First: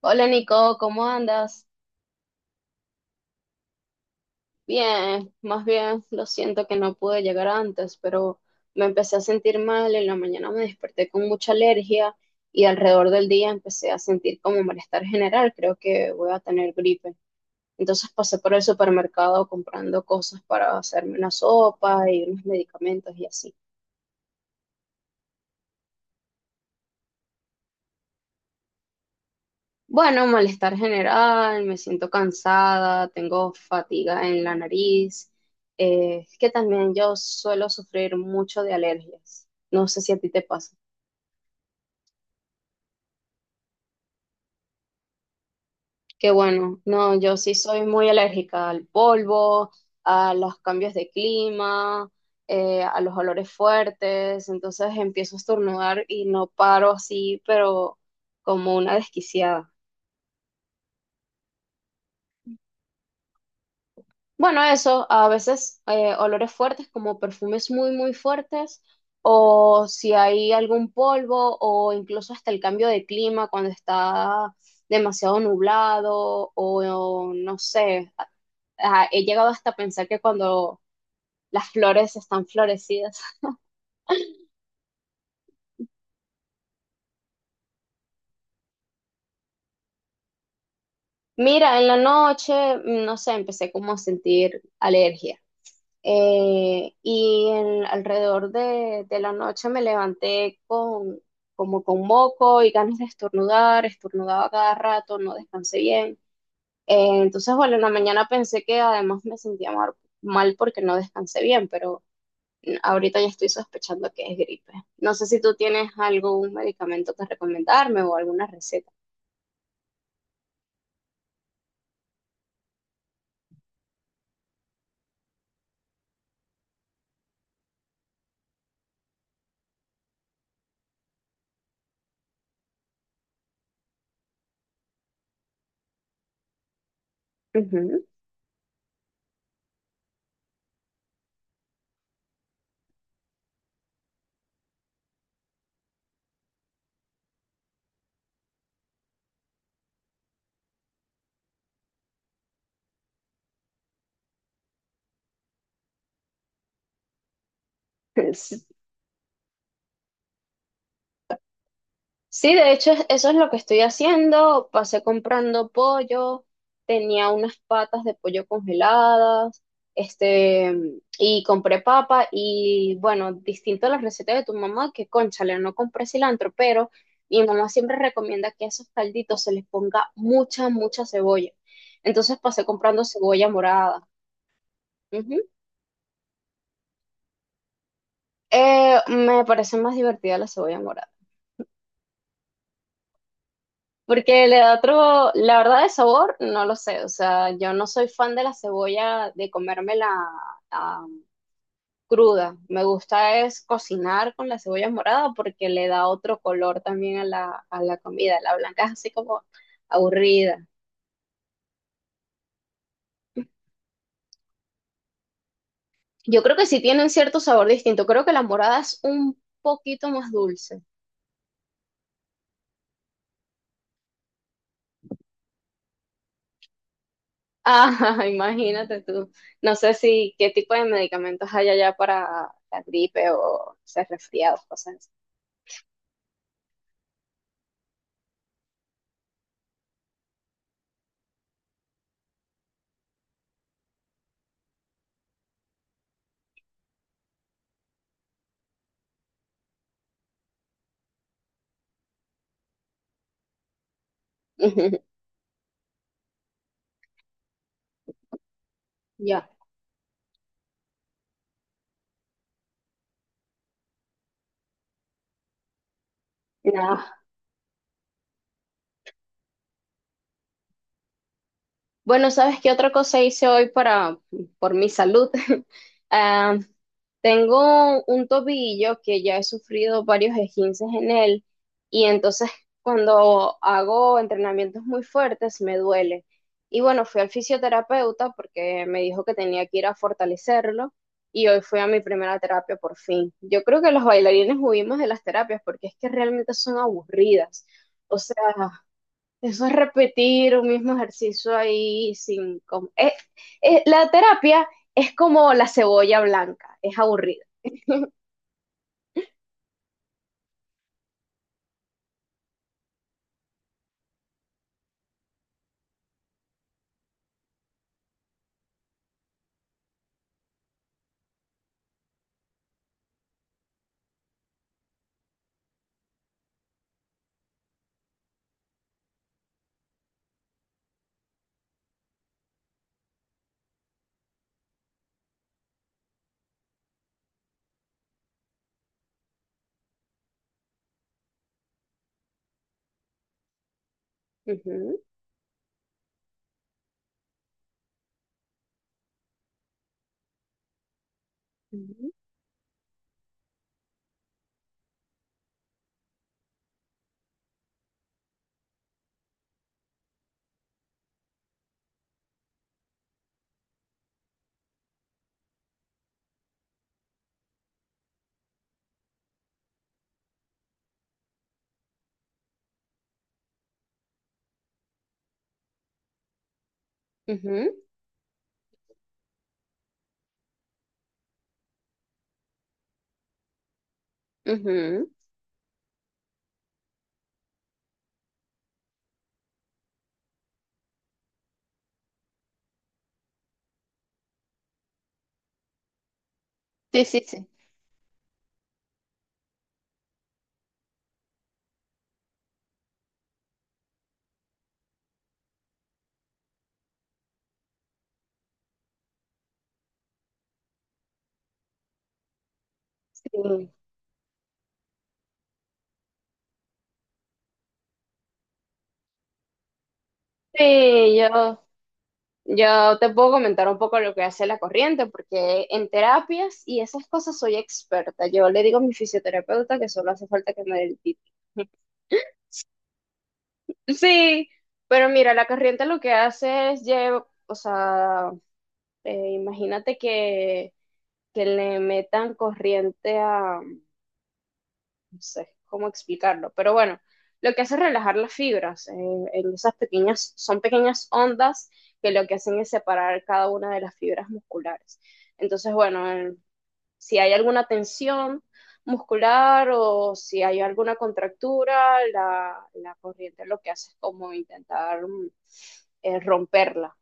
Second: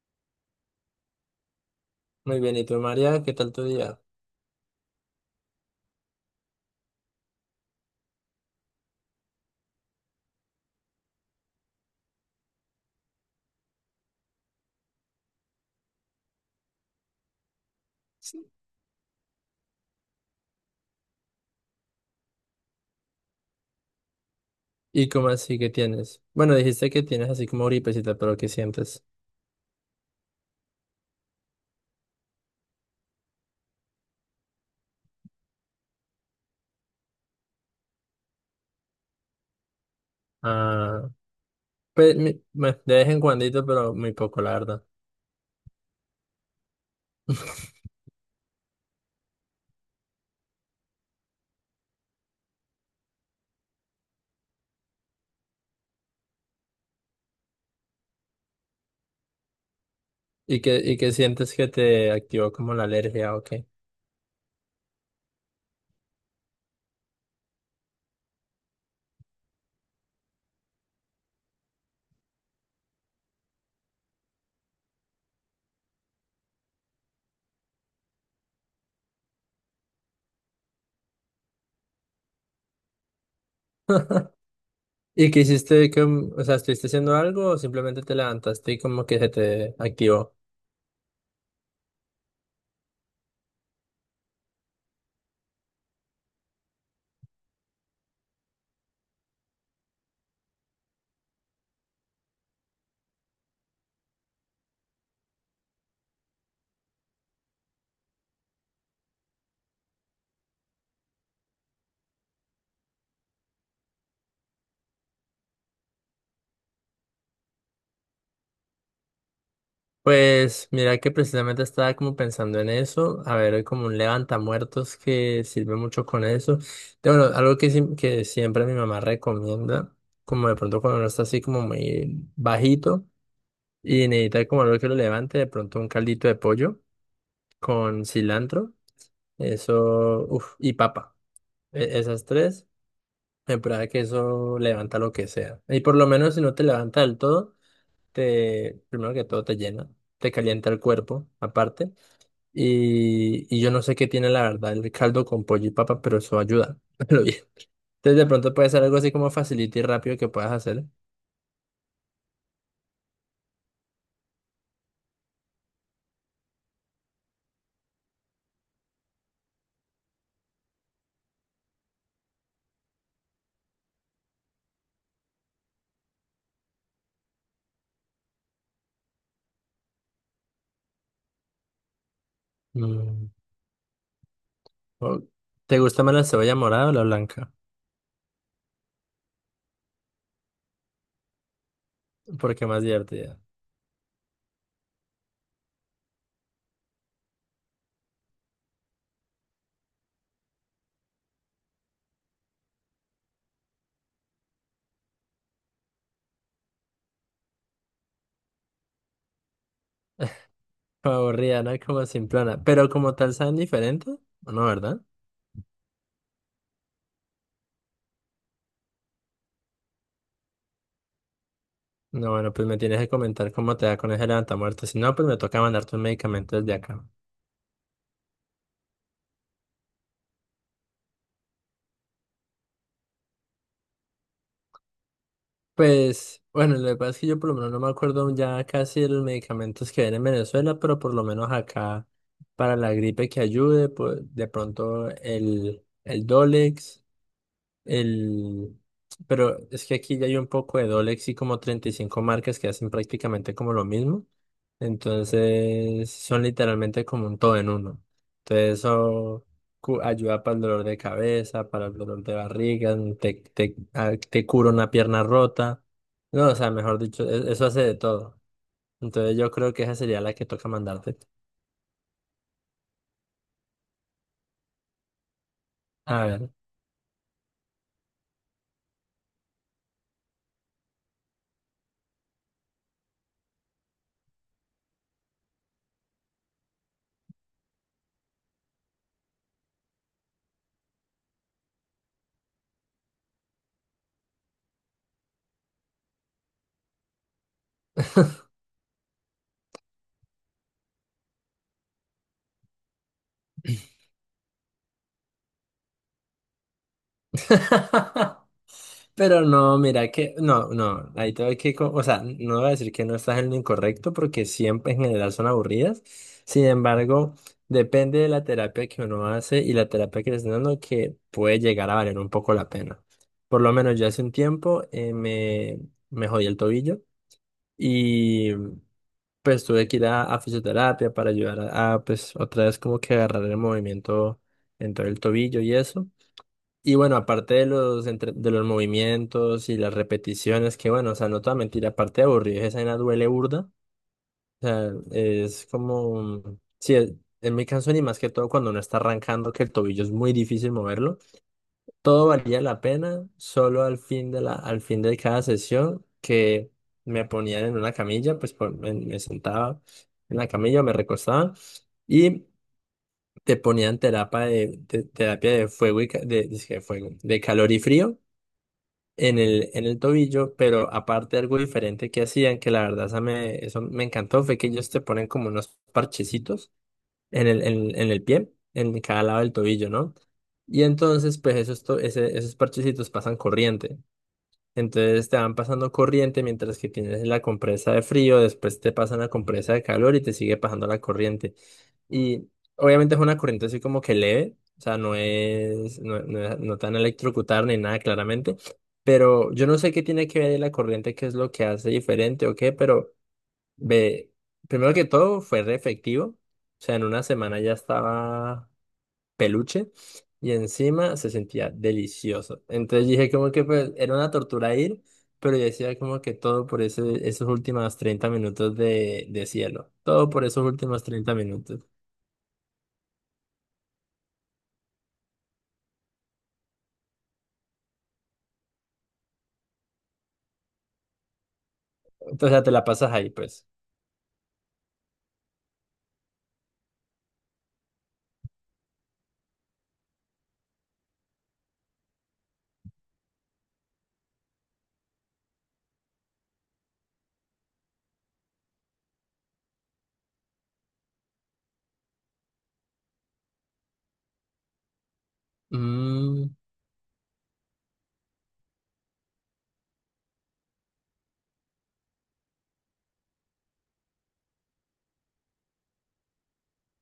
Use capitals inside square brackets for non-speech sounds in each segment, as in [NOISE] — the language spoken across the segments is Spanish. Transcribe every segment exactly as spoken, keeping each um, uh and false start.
Hola Nico, ¿cómo andas? Muy bien, ¿y tú, María? ¿Qué tal tu día? Bien, más bien, lo siento que no pude llegar antes, pero me empecé a sentir mal, en la mañana me desperté con mucha alergia y alrededor del día empecé a sentir como malestar general, creo que voy a tener gripe. Entonces pasé por el supermercado comprando cosas para hacerme una sopa y unos medicamentos y así. ¿Y cómo así que tienes? Bueno, dijiste que tienes así como gripecita, pero ¿qué sientes? Bueno, malestar general, me siento cansada, tengo fatiga en la nariz, eh, es que también yo suelo sufrir mucho de alergias. No sé si a ti te pasa. Ah, pues, mi- bueno, de vez en cuandito, pero muy poco, la verdad. Que bueno, no, yo sí [LAUGHS] soy muy alérgica al polvo, a los cambios de clima, eh, a los olores fuertes, entonces empiezo a estornudar y no paro así, pero como una desquiciada. ¿Y qué, y qué sientes que te activó como la alergia o qué? Bueno, eso, a veces eh, olores fuertes como perfumes muy, muy fuertes, o si hay algún polvo, o incluso hasta el cambio de clima cuando está demasiado nublado, o, no sé, a- a- he llegado hasta a pensar que cuando las flores están florecidas. [LAUGHS] [LAUGHS] ¿Y qué hiciste? Que, o sea, ¿estuviste haciendo algo o simplemente te levantaste y como que se te activó? Mira, en la noche, no sé, empecé como a sentir alergia. Eh, y en- alrededor de, de la noche me levanté con, como con moco y ganas de estornudar, estornudaba cada rato, no descansé bien. Eh, entonces, bueno, en la mañana pensé que además me sentía mar- mal porque no descansé bien, pero mm, ahorita ya estoy sospechando que es gripe. No sé si tú tienes algún medicamento que recomendarme o alguna receta. Pues mira que precisamente estaba como pensando en eso, a ver, hay como un levantamuertos que sirve mucho con eso. De, bueno, algo que, sim- que siempre mi mamá recomienda, como de pronto cuando uno está así como muy bajito y necesita como algo que lo levante, de pronto un caldito de pollo con Ujú. cilantro, eso, uf, y papa. E- esas tres, me prueba que eso levanta lo que sea. Y por lo menos si no te levanta del todo, te, primero que todo te llena, te calienta el cuerpo aparte. Y, y yo no sé qué tiene la verdad el caldo con pollo y papa, pero eso ayuda. [LAUGHS] Pero bien. Entonces de pronto puede ser [LAUGHS] algo así como facilito y rápido que puedas hacer. Sí, de hecho, es- eso es lo que estoy haciendo. Pasé comprando pollo, tenía unas patas de pollo congeladas, este, y compré papa y bueno, distinto a las recetas de tu mamá, que cónchale, no compré cilantro, pero mi mamá siempre recomienda que a esos calditos se les ponga mucha, mucha cebolla. Entonces pasé comprando Mm, cebolla morada. o- Ujú. ¿Te gusta más la cebolla morada o la blanca? Eh, me parece más divertida la cebolla morada. Porque más divertida. Porque le da otro, la verdad de sabor, no lo sé. O sea, yo no soy fan de la cebolla, de comérmela ah, cruda. Me gusta es cocinar con la cebolla morada porque le da otro color también a la, a la comida. La blanca es así como aburrida. Aburrida, ¿no? Como simplona. Pero como tal saben diferente. No, ¿verdad? Yo creo que sí tienen cierto sabor distinto. Creo que la morada es un poquito más dulce. No, bueno, pues me tienes que comentar cómo te da con ese levantamuertos. Si no, pues me toca mandarte un medicamento desde acá. Ah, [LAUGHS] imagínate tú. No sé si qué tipo de medicamentos hay allá para la gripe o ser resfriados, cosas Pues, bueno, lo que pasa es que yo por lo menos no me acuerdo ya casi de los medicamentos que ven en Venezuela, pero por lo menos acá para la gripe que ayude, pues de pronto el, el Dolex. El... Pero es que aquí ya hay un poco de Dolex y como treinta y cinco marcas que hacen prácticamente como lo mismo. así. [LAUGHS] Entonces son literalmente como un todo en uno. Entonces eso Ya. cu- ayuda para el dolor de cabeza, para el dolor de barriga, te, te, ah, te cura una pierna rota. No, o sea, No. mejor dicho, e- eso hace de todo. Entonces yo creo que esa sería la que toca mandarte. Bueno, ¿sabes qué otra cosa hice hoy para, por mi salud? [LAUGHS] A ver. Ah, tengo un tobillo que ya he sufrido varios esguinces en él y entonces cuando hago entrenamientos muy fuertes me duele. Y bueno, fui al fisioterapeuta porque me dijo que tenía que ir a fortalecerlo y hoy fui a mi primera terapia por fin. Yo creo que los bailarines huimos de las terapias porque es que realmente son aburridas. O sea, eso es repetir un mismo ejercicio ahí sin com- eh, eh, la terapia es como la cebolla blanca, es aburrida. [LAUGHS] Pero no, mira que, no, no, ahí te voy que, co- o sea, no voy a decir que no estás en lo incorrecto porque siempre en general son aburridas. Sin embargo, depende de la terapia que uno hace y la terapia que le están dando que puede llegar a valer un poco la pena. Por lo menos yo hace un tiempo eh, me, me jodí el tobillo y pues tuve que ir a, a fisioterapia para ayudar a, a, pues otra vez como que agarrar el movimiento en todo el tobillo y eso. Y bueno, aparte de los, entre- de los movimientos y las repeticiones, que bueno, o sea, no toda mentira, aparte de aburrido, esa vaina duele burda. O sea, Ujú, es como, sí, es- en mi caso ni más que todo cuando uno está arrancando, que el tobillo es muy difícil moverlo, ujú, todo valía la pena, solo al fin de la, al fin de cada sesión que me ponían en una camilla, pues por- me, me sentaba en la camilla, me recostaba y te ponían terapia de, te- terapia de fuego y ca- de, dizque de fuego, de calor y frío en el, en el tobillo, pero aparte algo diferente que hacían, que la verdad esa me, eso me encantó, fue que ellos te ponen como unos parchecitos en el, ujú, en, en el pie, en cada lado del tobillo, ¿no? Y entonces, pues esos, to- ese- esos parchecitos pasan corriente. ujú. Entonces te van pasando corriente mientras que tienes la compresa de frío, después te pasan la compresa de calor y te sigue pasando la corriente. Y obviamente es una corriente así como que leve, o sea, no es, no, no, es- no te van a Sí, sí, sí. electrocutar ni nada claramente, pero yo no sé qué tiene que ver la corriente, qué es lo que hace diferente o qué, pero ve, primero que todo fue re efectivo, o sea, en una semana ya estaba peluche y encima se sentía delicioso. Entonces dije como que Sí, pues era una tortura ir, pero yo decía como que todo por ese, esos últimos treinta minutos de de cielo, todo por esos últimos sí, treinta yo, minutos. yo te puedo comentar un poco lo que hace la corriente, porque en terapias y esas cosas soy experta. Yo le digo a mi fisioterapeuta que solo hace falta que me dé el título. [LAUGHS] Entonces te la pasas ahí pues. Sí, pero mira, la corriente lo que hace es llevar, o sea, eh, imagínate que, que le metan corriente a, no sé cómo explicarlo, pero bueno, lo que hace es relajar las fibras, eh, en esas pequeñas, son pequeñas ondas que lo que hacen es separar cada una de las fibras musculares. Entonces, bueno, el- Mm. si hay alguna tensión muscular o si hay alguna contractura, la, la corriente lo que hace es como intentar mm, eh, romperla.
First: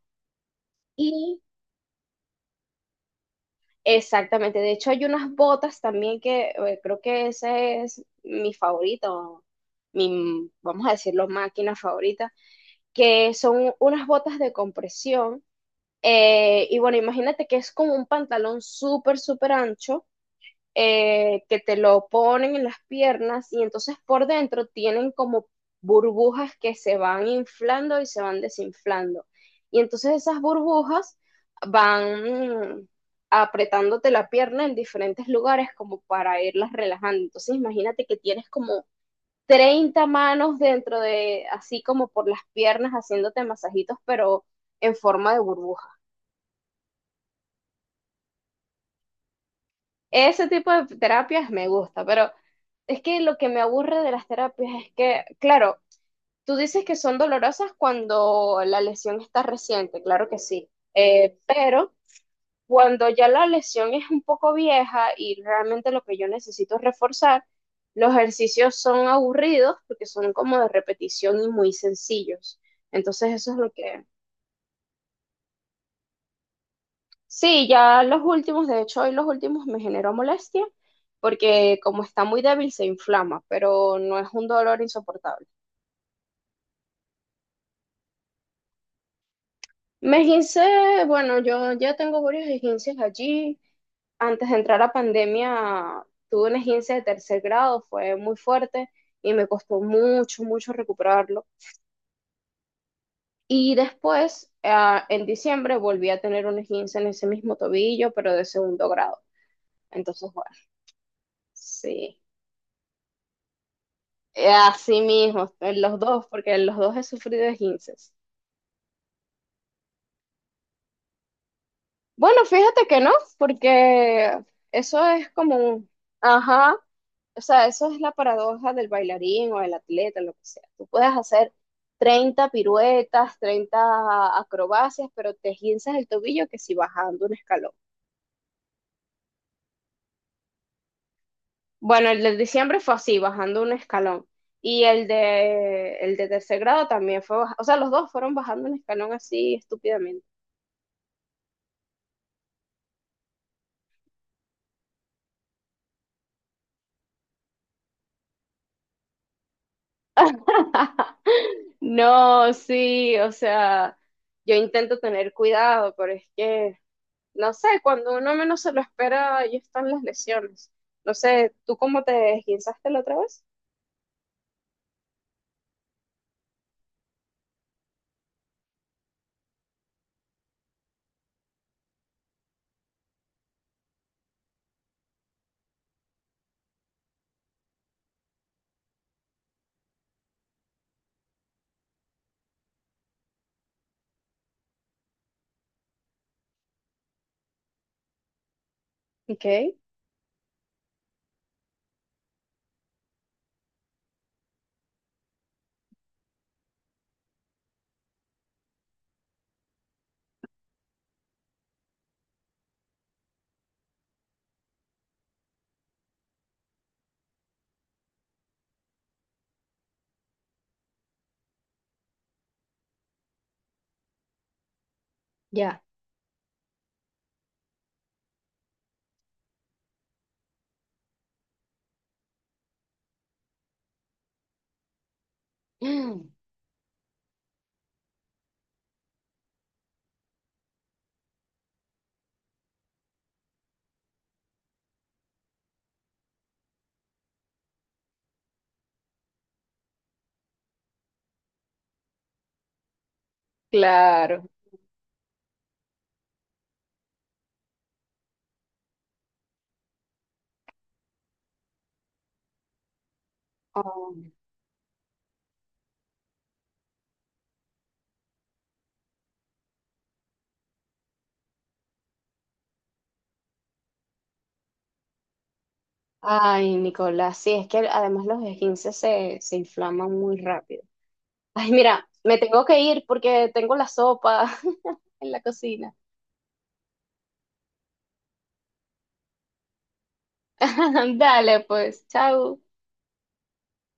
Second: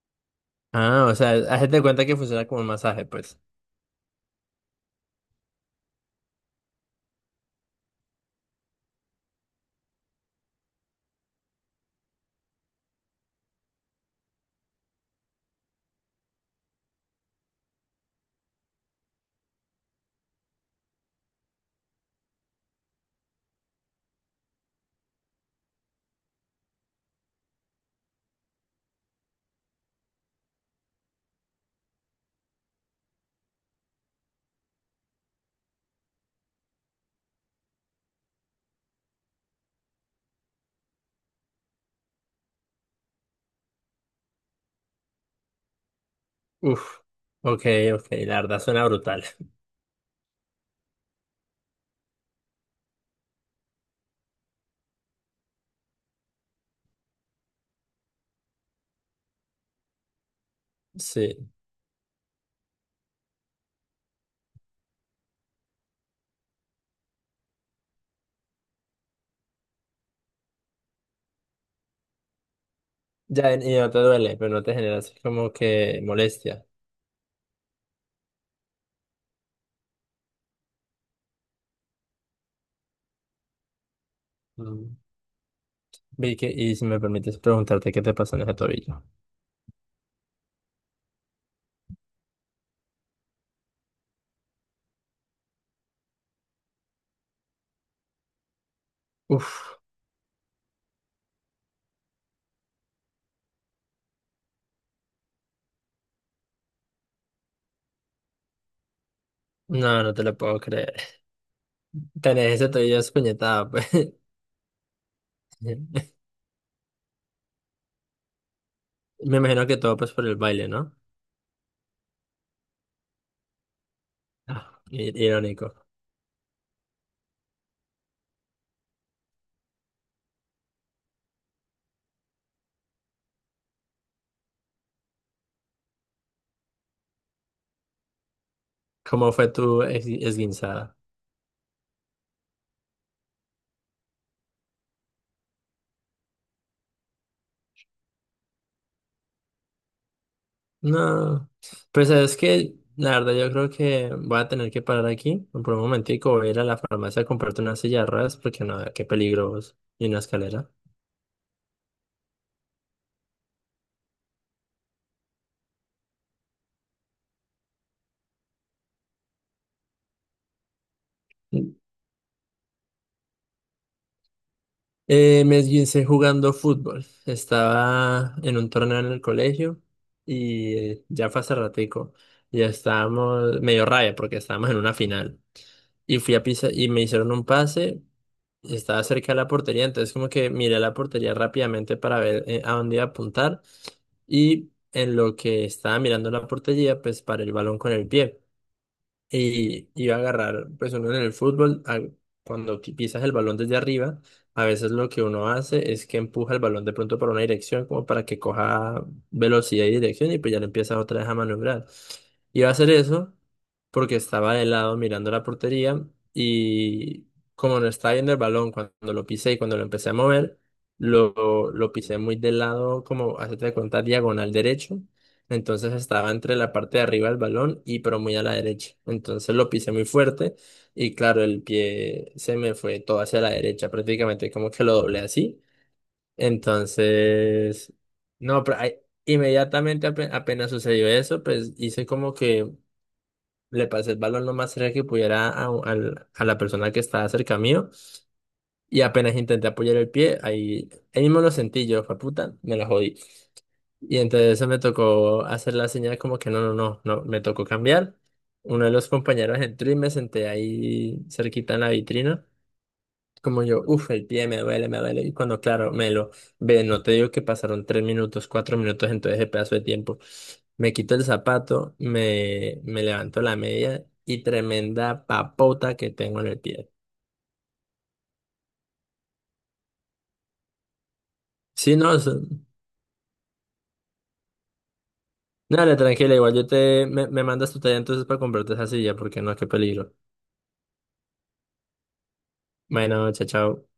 Ah, o sea, Y hazte cuenta que funciona como un masaje pues. exactamente, de hecho hay unas botas también que eh, creo que ese es mi favorito, mi, vamos a decirlo, máquina favorita, que son unas botas de compresión. eh, y bueno, imagínate que es como un pantalón súper, súper ancho eh, que te lo ponen en las piernas y entonces por dentro tienen como burbujas que se van inflando y se van desinflando. Y entonces esas burbujas van apretándote la pierna en diferentes lugares como para irlas relajando. Entonces imagínate que tienes como treinta manos dentro de, así como por las piernas, haciéndote masajitos, pero en forma de burbuja. Uf, ok, ok, la verdad suena brutal. [LAUGHS] Ese tipo de terapias me gusta, pero es que lo que me aburre de las terapias es que, claro, tú dices que son dolorosas cuando la lesión está reciente, claro que sí, eh, Sí, pero cuando ya la lesión es un poco vieja y realmente lo que yo necesito es reforzar, los ejercicios son aburridos porque son como de repetición y muy sencillos. Entonces eso ya es lo y no te que. duele, pero no te genera así como que molestia. Sí, ya los últimos, de hecho, hoy los últimos me generó molestia porque como está muy débil se inflama, pero no es un dolor Mm. insoportable. Vicky, y si me permites preguntarte qué te pasó en ese tobillo. Me esguincé, bueno, yo ya tengo varios esguinces allí. Antes de entrar a pandemia tuve un esguince de tercer grado, fue muy fuerte y me Uf. costó mucho, mucho recuperarlo. Y después, ah, en diciembre, volví a tener un esguince en ese mismo tobillo, pero de segundo grado. No, no te Entonces, lo bueno, puedo creer. sí. Tenés ese tobillo espuñetado, pues. Eh, así mismo, en los [LAUGHS] dos, porque en los dos he sufrido esguinces. Me imagino que todo pues por el baile, ¿no? Bueno, fíjate que no, porque Ah, eso i- es como irónico. un. Ajá, o sea, eso es la paradoja del bailarín o del atleta, lo que sea. Tú puedes hacer treinta piruetas, treinta acrobacias, pero te esguinces el tobillo que si bajando un escalón. ¿Cómo fue tu es- esguinzada? Bueno, el de diciembre fue así, bajando un escalón. Y el de, el de tercer grado también fue, baja- o sea, los dos fueron bajando un escalón así estúpidamente. No. Pues es que, la verdad, yo creo que voy a tener que parar aquí por un momentico. Voy a ir a la farmacia a comprarte una silla de ruedas porque no, qué peligro vos, y una escalera. [LAUGHS] No, sí, o sea, yo intento tener cuidado, pero es que, no sé, cuando uno menos se lo espera, ahí están las lesiones. No sé, ¿tú cómo te esguinzaste la otra vez? Eh, me esguincé jugando fútbol. Estaba en un torneo en el colegio y eh, ya fue hace ratico. Ya estábamos medio raya porque estábamos en una final. Y fui a pisa y me hicieron un pase. y Estaba cerca de la portería, entonces como que miré la portería rápidamente para ver eh, a dónde iba a apuntar. Y en lo que estaba mirando la portería, pues paré el balón con el pie Ok, y iba a agarrar, pues uno en el fútbol, al- cuando qui- pisas el balón desde arriba, a veces lo que uno hace es que empuja el balón de pronto para una dirección, como para que coja velocidad y dirección, y pues ya le empiezas otra vez a maniobrar. Iba a hacer eso porque estaba de lado mirando la portería y como no estaba viendo el balón cuando lo pisé y cuando lo empecé a mover, lo, lo pisé muy de lado, como hacerte de cuenta, diagonal derecho. ya. Entonces estaba entre la parte de arriba del balón y pero muy a la derecha. Entonces lo pisé muy fuerte y claro, el pie se me fue todo hacia la derecha, prácticamente como que lo doblé así. Mm, Entonces, no, pero ahí- inmediatamente ape- apenas sucedió eso, pues hice como que le pasé el balón lo más cerca que pudiera a, al- a la persona que estaba cerca mío y apenas intenté apoyar el pie, ahí, ahí mismo lo sentí yo, fue puta, me la jodí. Y claro. entonces me tocó hacer la señal como que no, no, no, no, me tocó cambiar. Uno de los compañeros entró y me senté ahí cerquita en la vitrina. Como yo, uff, Oh, el pie me duele, me duele. Y cuando, claro, me lo ve, no te digo que pasaron tres minutos, cuatro minutos en todo ese pedazo de tiempo. Me quito el zapato, me, me levanto la media y tremenda papota que tengo en el ay, pie. Nicolás, sí, es que además los esguinces se, se inflaman muy rápido. Ay, Sí, mira, no, me eso- tengo que ir porque tengo la sopa [LAUGHS] en la cocina. dale, tranquila, igual yo te, me, me mandas tu talla entonces para comprarte esa silla, porque no, qué peligro. [LAUGHS] Dale, pues, chao. Bueno, chao, chao.